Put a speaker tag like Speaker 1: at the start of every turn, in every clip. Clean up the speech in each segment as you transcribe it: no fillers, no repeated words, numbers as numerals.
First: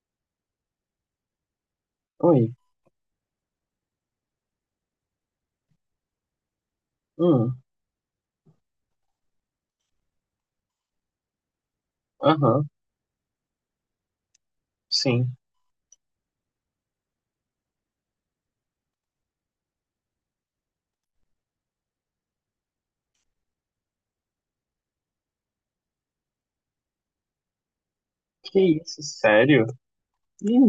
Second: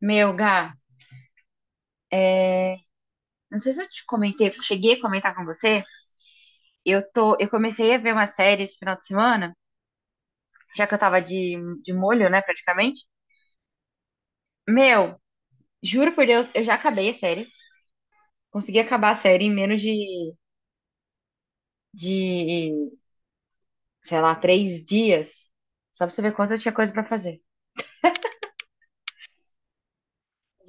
Speaker 1: Meu, Gá,
Speaker 2: Oi.
Speaker 1: não sei se eu te comentei, cheguei a comentar com você. Eu
Speaker 2: Hum.
Speaker 1: comecei a ver uma série esse final de semana, já que eu tava de molho, né,
Speaker 2: Aham.
Speaker 1: praticamente. Meu,
Speaker 2: Sim.
Speaker 1: juro por Deus, eu já acabei a série. Consegui acabar a série em menos de, sei lá, 3 dias. Só pra você ver quanto eu tinha coisa pra fazer.
Speaker 2: Que isso, sério?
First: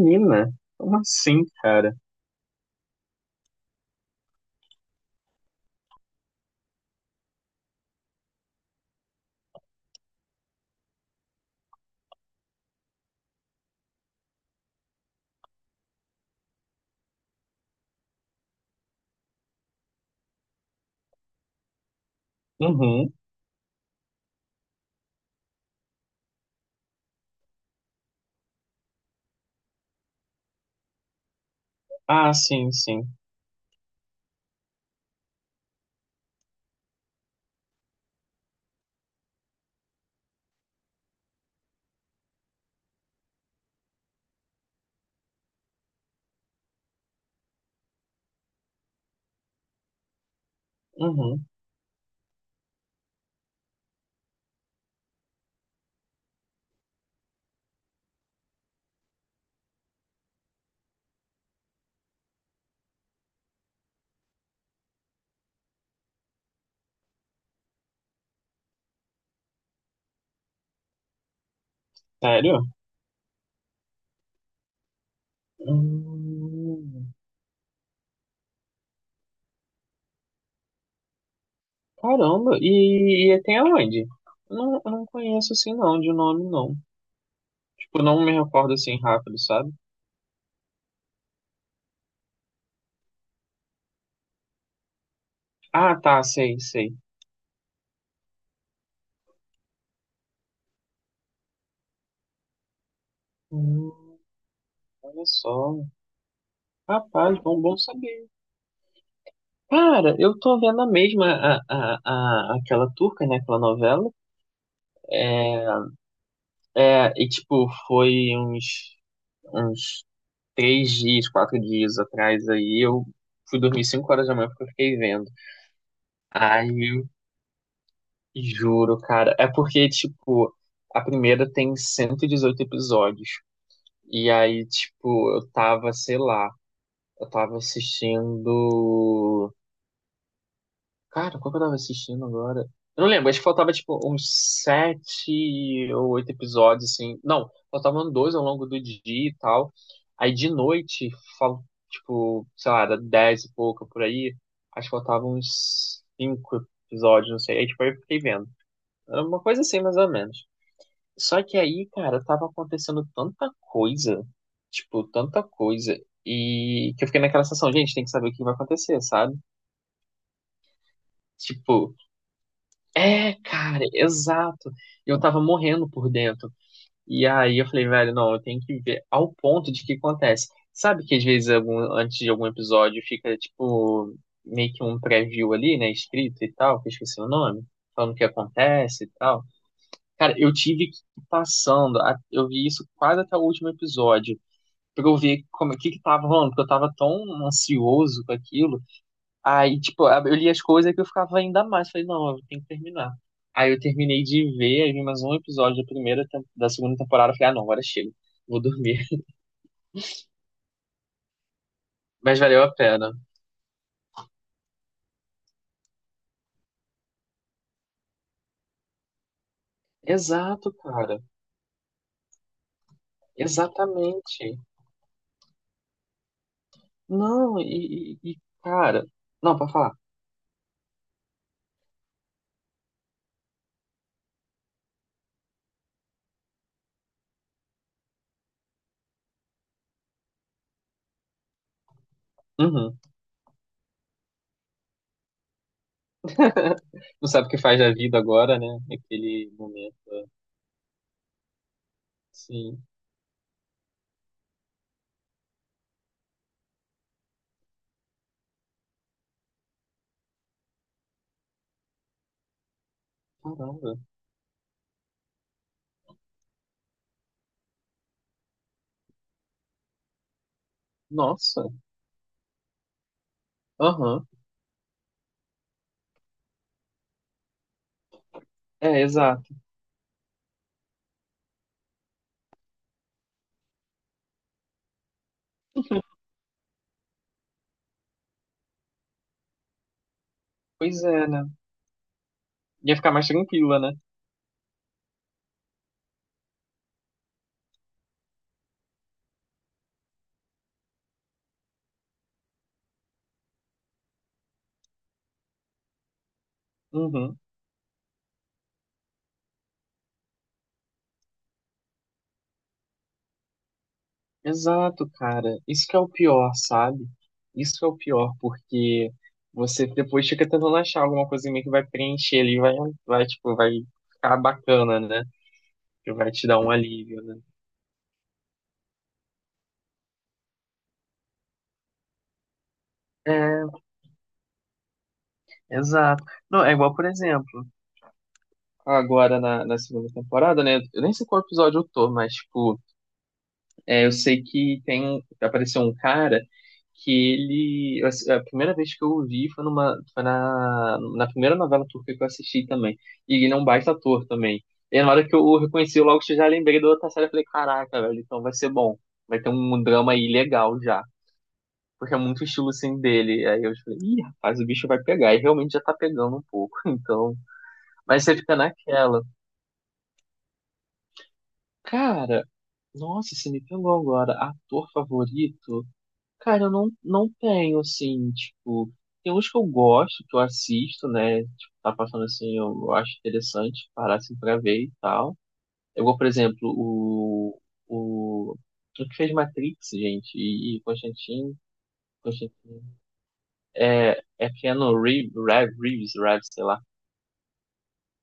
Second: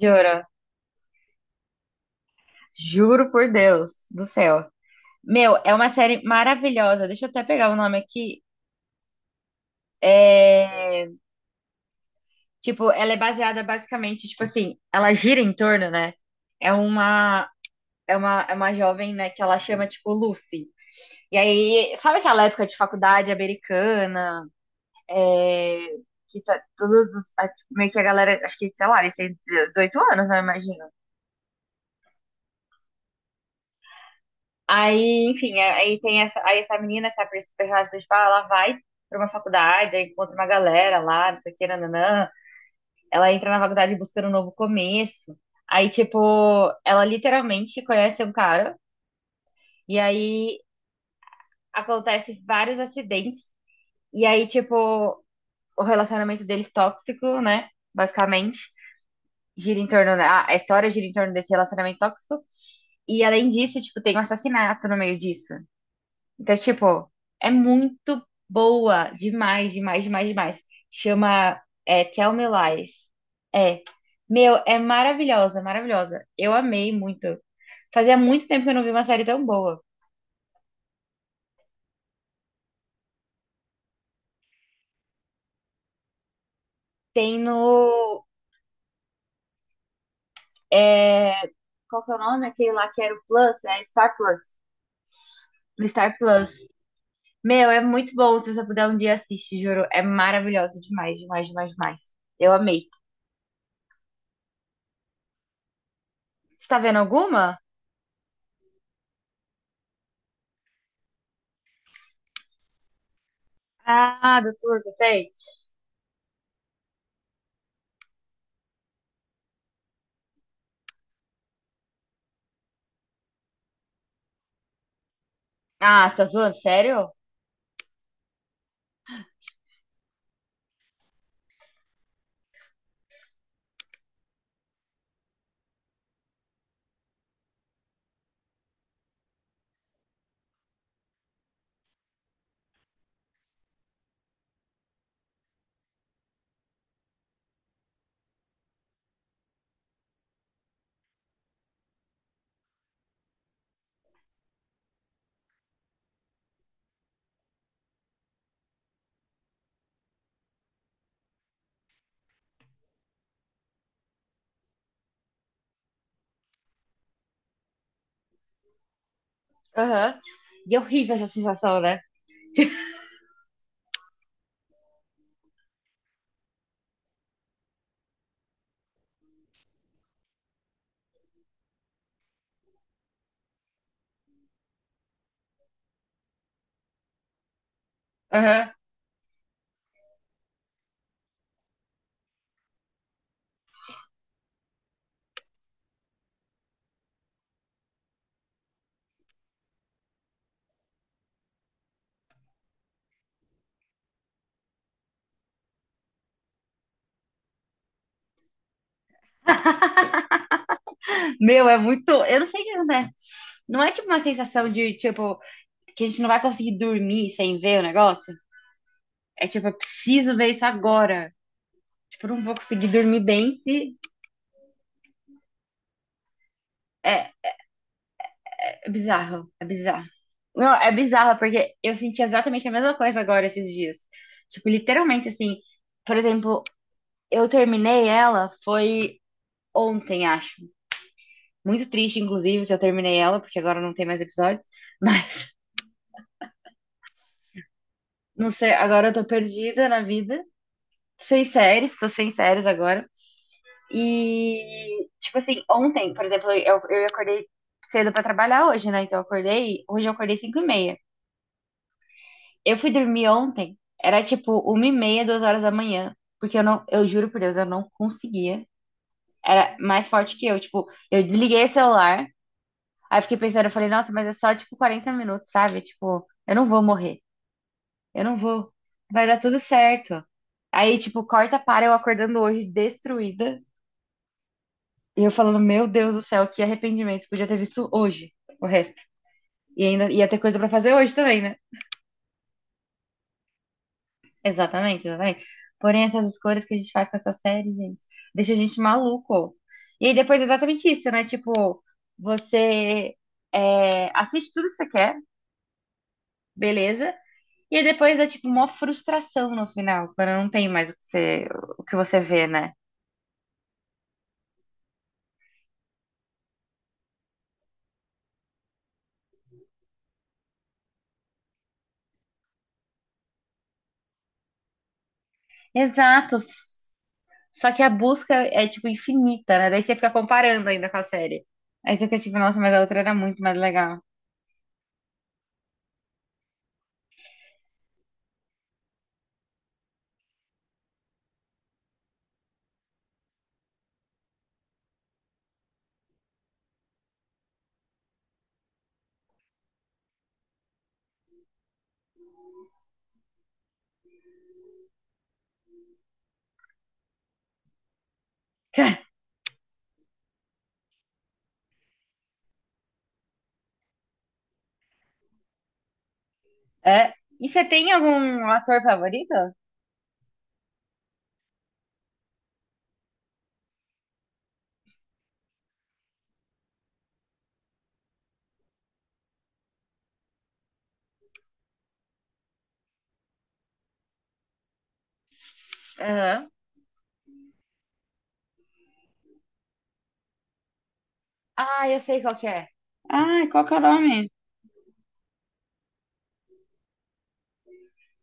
Speaker 1: Juro,
Speaker 2: como assim, cara?
Speaker 1: juro por Deus do céu. Meu, é uma série maravilhosa. Deixa eu até pegar o nome aqui. É. Tipo, ela é baseada basicamente, tipo assim, ela gira em torno, né? É uma, é uma jovem, né, que ela chama, tipo, Lucy. E aí, sabe aquela época de
Speaker 2: Uhum.
Speaker 1: faculdade americana, é, que tá todos, meio que a galera, acho que, sei lá, eles têm 18 anos, né, eu imagino.
Speaker 2: Ah, sim, sim.
Speaker 1: Aí, enfim, aí tem essa menina, essa personagem principal, ela vai pra uma faculdade, aí encontra uma galera lá, não sei o que, nananã. Ela entra na faculdade buscando um novo começo. Aí, tipo, ela literalmente conhece um cara. E aí
Speaker 2: Uhum.
Speaker 1: acontece vários acidentes. E aí, tipo, o relacionamento deles tóxico, né? Basicamente. Gira em torno. Da A história gira em torno desse relacionamento tóxico. E além disso, tipo, tem um assassinato no meio disso. Então, tipo, é muito boa. Demais, demais, demais, demais. Chama Tell Me
Speaker 2: Sério?
Speaker 1: Lies. É. Meu, é maravilhosa, maravilhosa. Eu amei
Speaker 2: Hum.
Speaker 1: muito. Fazia muito tempo que eu não vi uma série tão boa.
Speaker 2: Caramba. E tem aonde? Não, eu não conheço assim não, de nome não.
Speaker 1: Tem no.
Speaker 2: Tipo, não me recordo assim rápido, sabe?
Speaker 1: é, Qual que é o nome? Aquele lá que era o Plus? É Star Plus. No
Speaker 2: Ah,
Speaker 1: Star
Speaker 2: tá,
Speaker 1: Plus.
Speaker 2: sei, sei.
Speaker 1: Meu, é muito bom. Se você puder um dia assiste, juro. É maravilhosa demais, demais, demais, demais. Eu amei.
Speaker 2: Hum, olha só.
Speaker 1: Você tá vendo
Speaker 2: Rapaz,
Speaker 1: alguma?
Speaker 2: bom, bom saber. Cara, eu tô vendo a mesma, aquela turca, né? Aquela novela.
Speaker 1: Ah, doutor, você?
Speaker 2: É, e tipo, foi uns, uns 3 dias, 4 dias atrás aí, eu fui dormir 5 horas da manhã porque eu fiquei vendo.
Speaker 1: Ah, você tá zoando?
Speaker 2: Aí,
Speaker 1: Sério?
Speaker 2: juro, cara, é porque, tipo, a primeira tem 118 episódios. E aí, tipo, eu tava, sei lá, eu tava assistindo. Cara, qual que eu tava assistindo agora? Eu não lembro, acho que faltava tipo uns 7 ou 8 episódios, assim. Não, faltavam dois ao longo do dia e tal. Aí de noite, fal... tipo, sei lá, era 10 e pouco por aí. Acho que faltavam uns 5 episódios, não sei. Aí tipo, aí eu fiquei vendo. Era uma coisa assim, mais ou menos. Só que aí, cara, tava acontecendo tanta coisa, tipo, tanta coisa. E que eu fiquei naquela sensação, gente, tem que saber o que vai acontecer, sabe?
Speaker 1: Aham. E é horrível essa sensação,
Speaker 2: Tipo.
Speaker 1: né?
Speaker 2: É, cara, exato. Eu tava morrendo por dentro. E aí eu falei, velho, não, eu tenho que ver ao ponto de que acontece. Sabe que às vezes antes de algum episódio fica tipo meio que um preview ali, né, escrito e tal, que eu esqueci o nome, falando o que
Speaker 1: Aham.
Speaker 2: acontece e tal. Cara, eu tive que ir passando, eu vi isso quase até o último episódio, pra eu ver como o que que tava rolando, porque eu tava tão ansioso com aquilo. Aí, tipo, eu li as coisas que eu ficava ainda mais. Falei, não, eu tenho que terminar. Aí eu terminei de ver, aí vi mais um episódio da primeira, da segunda temporada. Eu falei, ah, não, agora chega. Vou dormir.
Speaker 1: Meu, é muito.
Speaker 2: Mas
Speaker 1: Eu não sei
Speaker 2: valeu
Speaker 1: o que
Speaker 2: a
Speaker 1: acontece.
Speaker 2: pena.
Speaker 1: Não é tipo uma sensação de, tipo, que a gente não vai conseguir dormir sem ver o negócio? É tipo, eu preciso ver isso
Speaker 2: Exato, cara.
Speaker 1: agora. Tipo, eu não vou conseguir dormir bem se.
Speaker 2: Exatamente.
Speaker 1: É,
Speaker 2: Não, e,
Speaker 1: é
Speaker 2: cara.
Speaker 1: bizarro,
Speaker 2: Não,
Speaker 1: é
Speaker 2: pra falar.
Speaker 1: bizarro. Não, é bizarro, porque eu senti exatamente a mesma coisa agora esses dias. Tipo, literalmente assim. Por exemplo, eu terminei ela foi ontem, acho. Muito triste, inclusive, que eu
Speaker 2: Uhum.
Speaker 1: terminei ela, porque agora não tem mais episódios. Mas
Speaker 2: Não sabe o que faz da vida
Speaker 1: não
Speaker 2: agora, né?
Speaker 1: sei, agora eu tô
Speaker 2: Naquele
Speaker 1: perdida
Speaker 2: momento.
Speaker 1: na vida. Sem séries, tô sem séries
Speaker 2: Sim.
Speaker 1: agora. E, tipo assim, ontem, por exemplo, eu acordei cedo pra trabalhar hoje, né? Então eu acordei, hoje eu acordei 5:30. Eu fui dormir ontem,
Speaker 2: Caramba.
Speaker 1: era tipo 1:30, 2 horas da manhã. Porque eu não, eu juro por Deus, eu não conseguia. Era mais forte que eu. Tipo, eu desliguei o
Speaker 2: Nossa.
Speaker 1: celular, aí fiquei pensando, eu falei, nossa, mas
Speaker 2: Aham.
Speaker 1: é só tipo 40 minutos, sabe? Tipo, eu não vou morrer. Eu não vou.
Speaker 2: É,
Speaker 1: Vai dar
Speaker 2: exato.
Speaker 1: tudo certo. Aí, tipo, corta para eu acordando hoje destruída. E eu falando, meu Deus do céu, que arrependimento. Podia ter visto hoje o resto. E ainda ia ter coisa pra fazer
Speaker 2: Pois
Speaker 1: hoje
Speaker 2: é,
Speaker 1: também,
Speaker 2: né?
Speaker 1: né?
Speaker 2: Ia ficar mais tranquila, né?
Speaker 1: Exatamente, exatamente. Porém, essas escolhas que a gente faz com essa série, gente, deixa a gente maluco. E aí depois é exatamente isso, né? Tipo, você assiste tudo que você quer, beleza?
Speaker 2: Uhum.
Speaker 1: E aí depois é tipo uma frustração no final, quando não tem mais o que você vê, né?
Speaker 2: Exato, cara. Isso que é o pior, sabe? Isso que é o pior, porque você depois fica tentando achar alguma coisinha que vai preencher ali, tipo, vai ficar bacana, né? Que vai
Speaker 1: Exato.
Speaker 2: te dar um alívio, né?
Speaker 1: Só que a busca é, tipo, infinita, né? Daí você fica comparando ainda com a série. Aí você fica tipo, nossa, mas a outra era muito mais
Speaker 2: É,
Speaker 1: legal.
Speaker 2: exato. Não, é igual, por exemplo, agora na segunda temporada, né? Eu nem sei qual episódio eu tô, mas, tipo, é, eu sei que tem, apareceu um cara. Que ele. Assim, a primeira vez que eu o vi foi na primeira novela turca que eu assisti também. E ele é um baita ator também. E na hora que eu o reconheci, eu logo já lembrei da outra série. Eu falei, caraca, velho, então vai ser bom. Vai ter um drama aí legal já. Porque é muito estilo assim dele. Aí eu falei, ih, rapaz, o bicho vai pegar. E realmente já tá pegando um pouco.
Speaker 1: É.
Speaker 2: Então.
Speaker 1: E você tem
Speaker 2: Mas você
Speaker 1: algum
Speaker 2: fica
Speaker 1: ator
Speaker 2: naquela.
Speaker 1: favorito?
Speaker 2: Cara, nossa, você me pegou agora. Ator favorito. Cara, eu não tenho, assim, tipo, tem uns que eu gosto, que eu assisto, né? Tipo, tá passando assim, eu acho interessante parar assim pra ver e tal. Eu vou, por
Speaker 1: Aham.
Speaker 2: exemplo, o, o que fez Matrix, gente, e Constantine,
Speaker 1: Ah, eu sei qual que é.
Speaker 2: Constantine,
Speaker 1: Ah, qual que é o
Speaker 2: é,
Speaker 1: nome?
Speaker 2: é Keanu Reeves, Reeves, Reeves, sei lá,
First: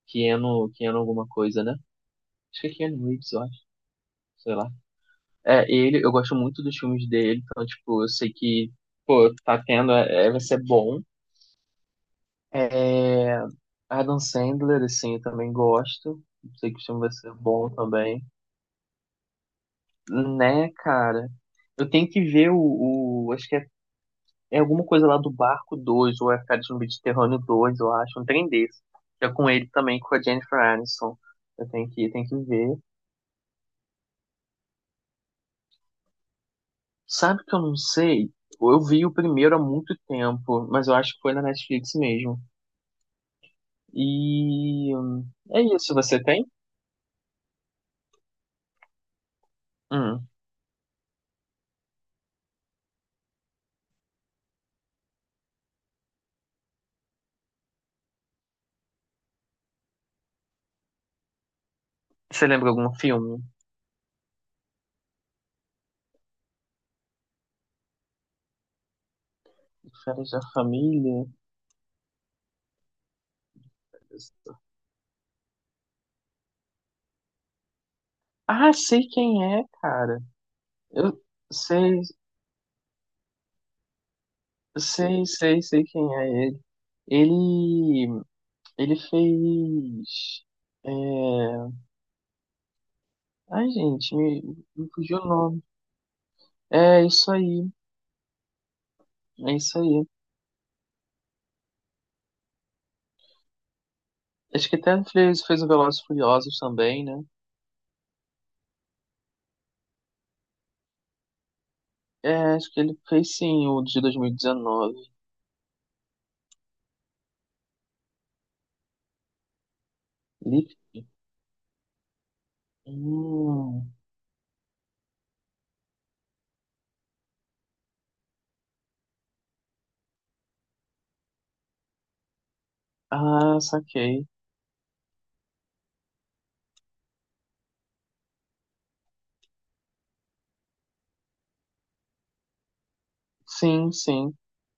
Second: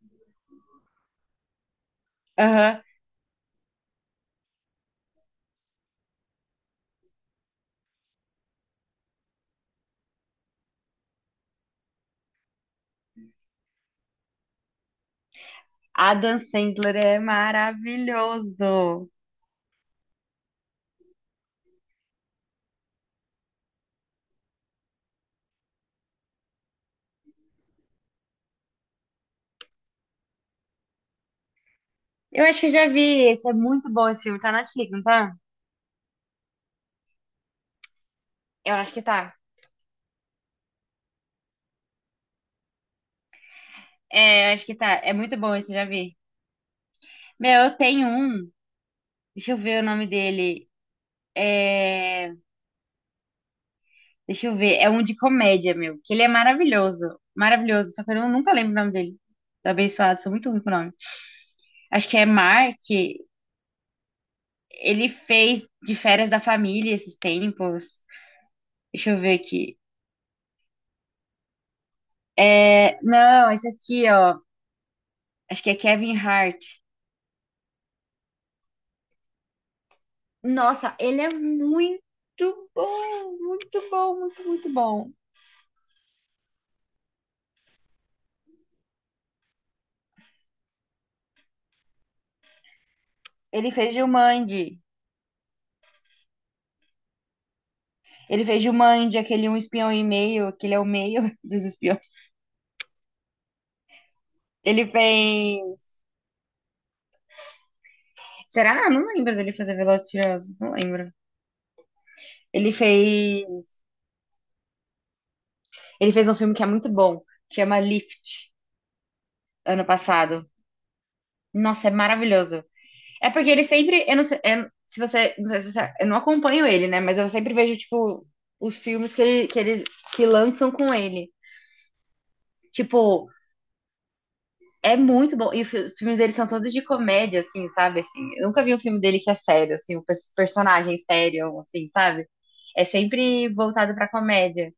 Speaker 2: Keanu, Keanu alguma coisa, né? Acho que é
Speaker 1: Aham.
Speaker 2: Keanu Reeves, eu acho, sei lá. É, ele, eu gosto muito dos filmes dele, então, tipo, eu sei que, pô, tá tendo, é, vai ser bom. É, Adam Sandler, assim, eu também gosto.
Speaker 1: Adam
Speaker 2: Sei que o
Speaker 1: Sandler
Speaker 2: filme vai
Speaker 1: é
Speaker 2: ser bom também.
Speaker 1: maravilhoso.
Speaker 2: Né, cara? Eu tenho que ver acho que é, alguma coisa lá do Barco 2 ou é Férias no Mediterrâneo 2 eu acho, um trem desse. Que é com ele também, com a Jennifer Aniston. Eu tenho que
Speaker 1: Eu acho que eu
Speaker 2: ver.
Speaker 1: já vi esse. É muito bom esse filme. Tá na Netflix, não tá?
Speaker 2: Sabe que eu não sei?
Speaker 1: Eu
Speaker 2: Eu
Speaker 1: acho que
Speaker 2: vi o
Speaker 1: tá.
Speaker 2: primeiro há muito tempo, mas eu acho que foi na Netflix mesmo. E
Speaker 1: É, eu acho que tá. É muito bom
Speaker 2: é
Speaker 1: esse, eu já
Speaker 2: isso,
Speaker 1: vi.
Speaker 2: você tem?
Speaker 1: Meu, eu tenho um. Deixa eu ver o nome
Speaker 2: Hum.
Speaker 1: dele. É... Deixa eu ver. É um de comédia, meu. Que ele é maravilhoso. Maravilhoso. Só que eu não- nunca lembro o nome dele. Do Abençoado. Sou muito ruim com o nome. Acho que é
Speaker 2: Você lembra
Speaker 1: Mark.
Speaker 2: algum filme?
Speaker 1: Ele fez de férias da família esses tempos. Deixa eu ver aqui.
Speaker 2: Férias da Família?
Speaker 1: Não, esse aqui, ó. Acho que é Kevin Hart.
Speaker 2: Ah, sei quem é, cara.
Speaker 1: Nossa, ele
Speaker 2: Eu
Speaker 1: é muito
Speaker 2: sei,
Speaker 1: bom. Muito bom, muito, muito bom.
Speaker 2: sei, sei, sei quem é ele. Ele, ele fez. É... Ai,
Speaker 1: Ele fez
Speaker 2: gente, me,
Speaker 1: Jumanji.
Speaker 2: me fugiu o nome. É isso aí,
Speaker 1: Ele fez Jumanji, aquele
Speaker 2: é
Speaker 1: Um
Speaker 2: isso
Speaker 1: Espião e
Speaker 2: aí.
Speaker 1: Meio, aquele é o meio dos espiões.
Speaker 2: Acho que
Speaker 1: Ele
Speaker 2: até fez o Velozes
Speaker 1: fez.
Speaker 2: e Furiosos também, né?
Speaker 1: Será? Não lembro dele fazer Velozes e Furiosos, não lembro.
Speaker 2: É,
Speaker 1: Ele
Speaker 2: acho que ele fez sim
Speaker 1: fez,
Speaker 2: o de 2019.
Speaker 1: ele fez um filme que é muito bom, que chama Lift, ano passado.
Speaker 2: Lift?
Speaker 1: Nossa, é maravilhoso. É porque ele
Speaker 2: Hum.
Speaker 1: sempre, eu não sei, se você, não sei se você, eu não acompanho ele, né, mas eu sempre vejo tipo os filmes que lançam com ele. Tipo,
Speaker 2: Ah, saquei.
Speaker 1: é muito bom. E os filmes dele são todos de comédia assim, sabe? Assim, eu nunca vi um filme dele que é sério assim, personagem sério assim, sabe? É sempre
Speaker 2: Sim,
Speaker 1: voltado pra
Speaker 2: sim.
Speaker 1: comédia.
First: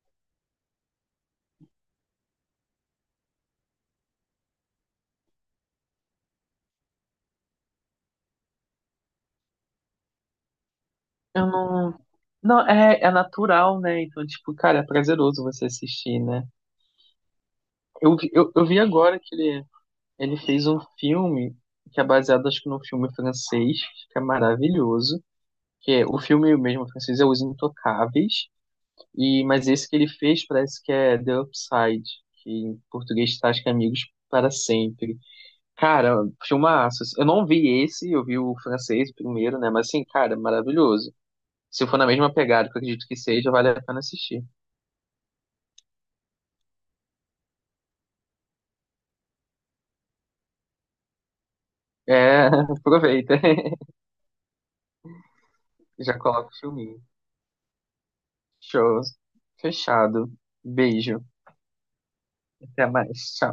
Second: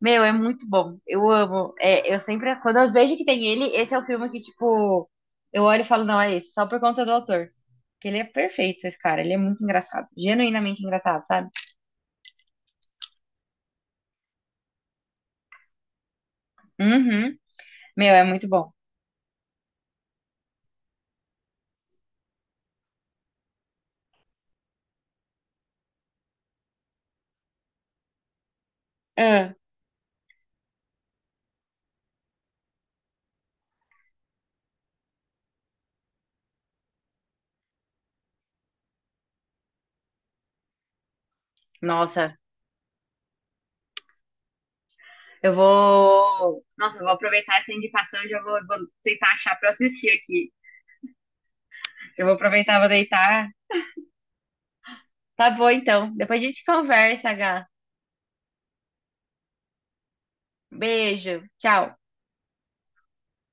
Speaker 1: Meu, é muito bom. Eu amo. É, eu sempre, quando eu vejo que tem ele, esse é o filme que, tipo, eu olho e falo, não, é esse, só por conta do autor. Porque ele é perfeito, esse cara. Ele é muito engraçado. Genuinamente engraçado,
Speaker 2: Eu
Speaker 1: sabe?
Speaker 2: não. Não, é natural, né? Então, tipo, cara, é prazeroso você assistir, né?
Speaker 1: Uhum. Meu,
Speaker 2: Eu,
Speaker 1: é
Speaker 2: vi-
Speaker 1: muito
Speaker 2: eu, eu
Speaker 1: bom.
Speaker 2: vi agora que ele fez um filme que é baseado, acho que, num filme francês, que é maravilhoso. Que é, o filme mesmo francês é Os Intocáveis, e,
Speaker 1: Ah,
Speaker 2: mas esse que ele fez parece que é The Upside, que em português tá, acho que é Amigos para Sempre. Cara, filmaço. Assim, eu não vi esse, eu vi o francês primeiro, né? Mas, assim, cara, maravilhoso. Se for na mesma
Speaker 1: nossa,
Speaker 2: pegada, que eu acredito que seja, vale a pena assistir.
Speaker 1: eu vou. Nossa, eu vou aproveitar essa indicação e já vou, vou tentar achar pra eu assistir aqui. Eu vou
Speaker 2: É,
Speaker 1: aproveitar, vou
Speaker 2: aproveita.
Speaker 1: deitar. Tá bom, então.
Speaker 2: Já
Speaker 1: Depois a
Speaker 2: coloca o
Speaker 1: gente
Speaker 2: filminho.
Speaker 1: conversa, Gá.
Speaker 2: Show. Fechado. Beijo.
Speaker 1: Beijo. Tchau.
Speaker 2: Até mais. Tchau.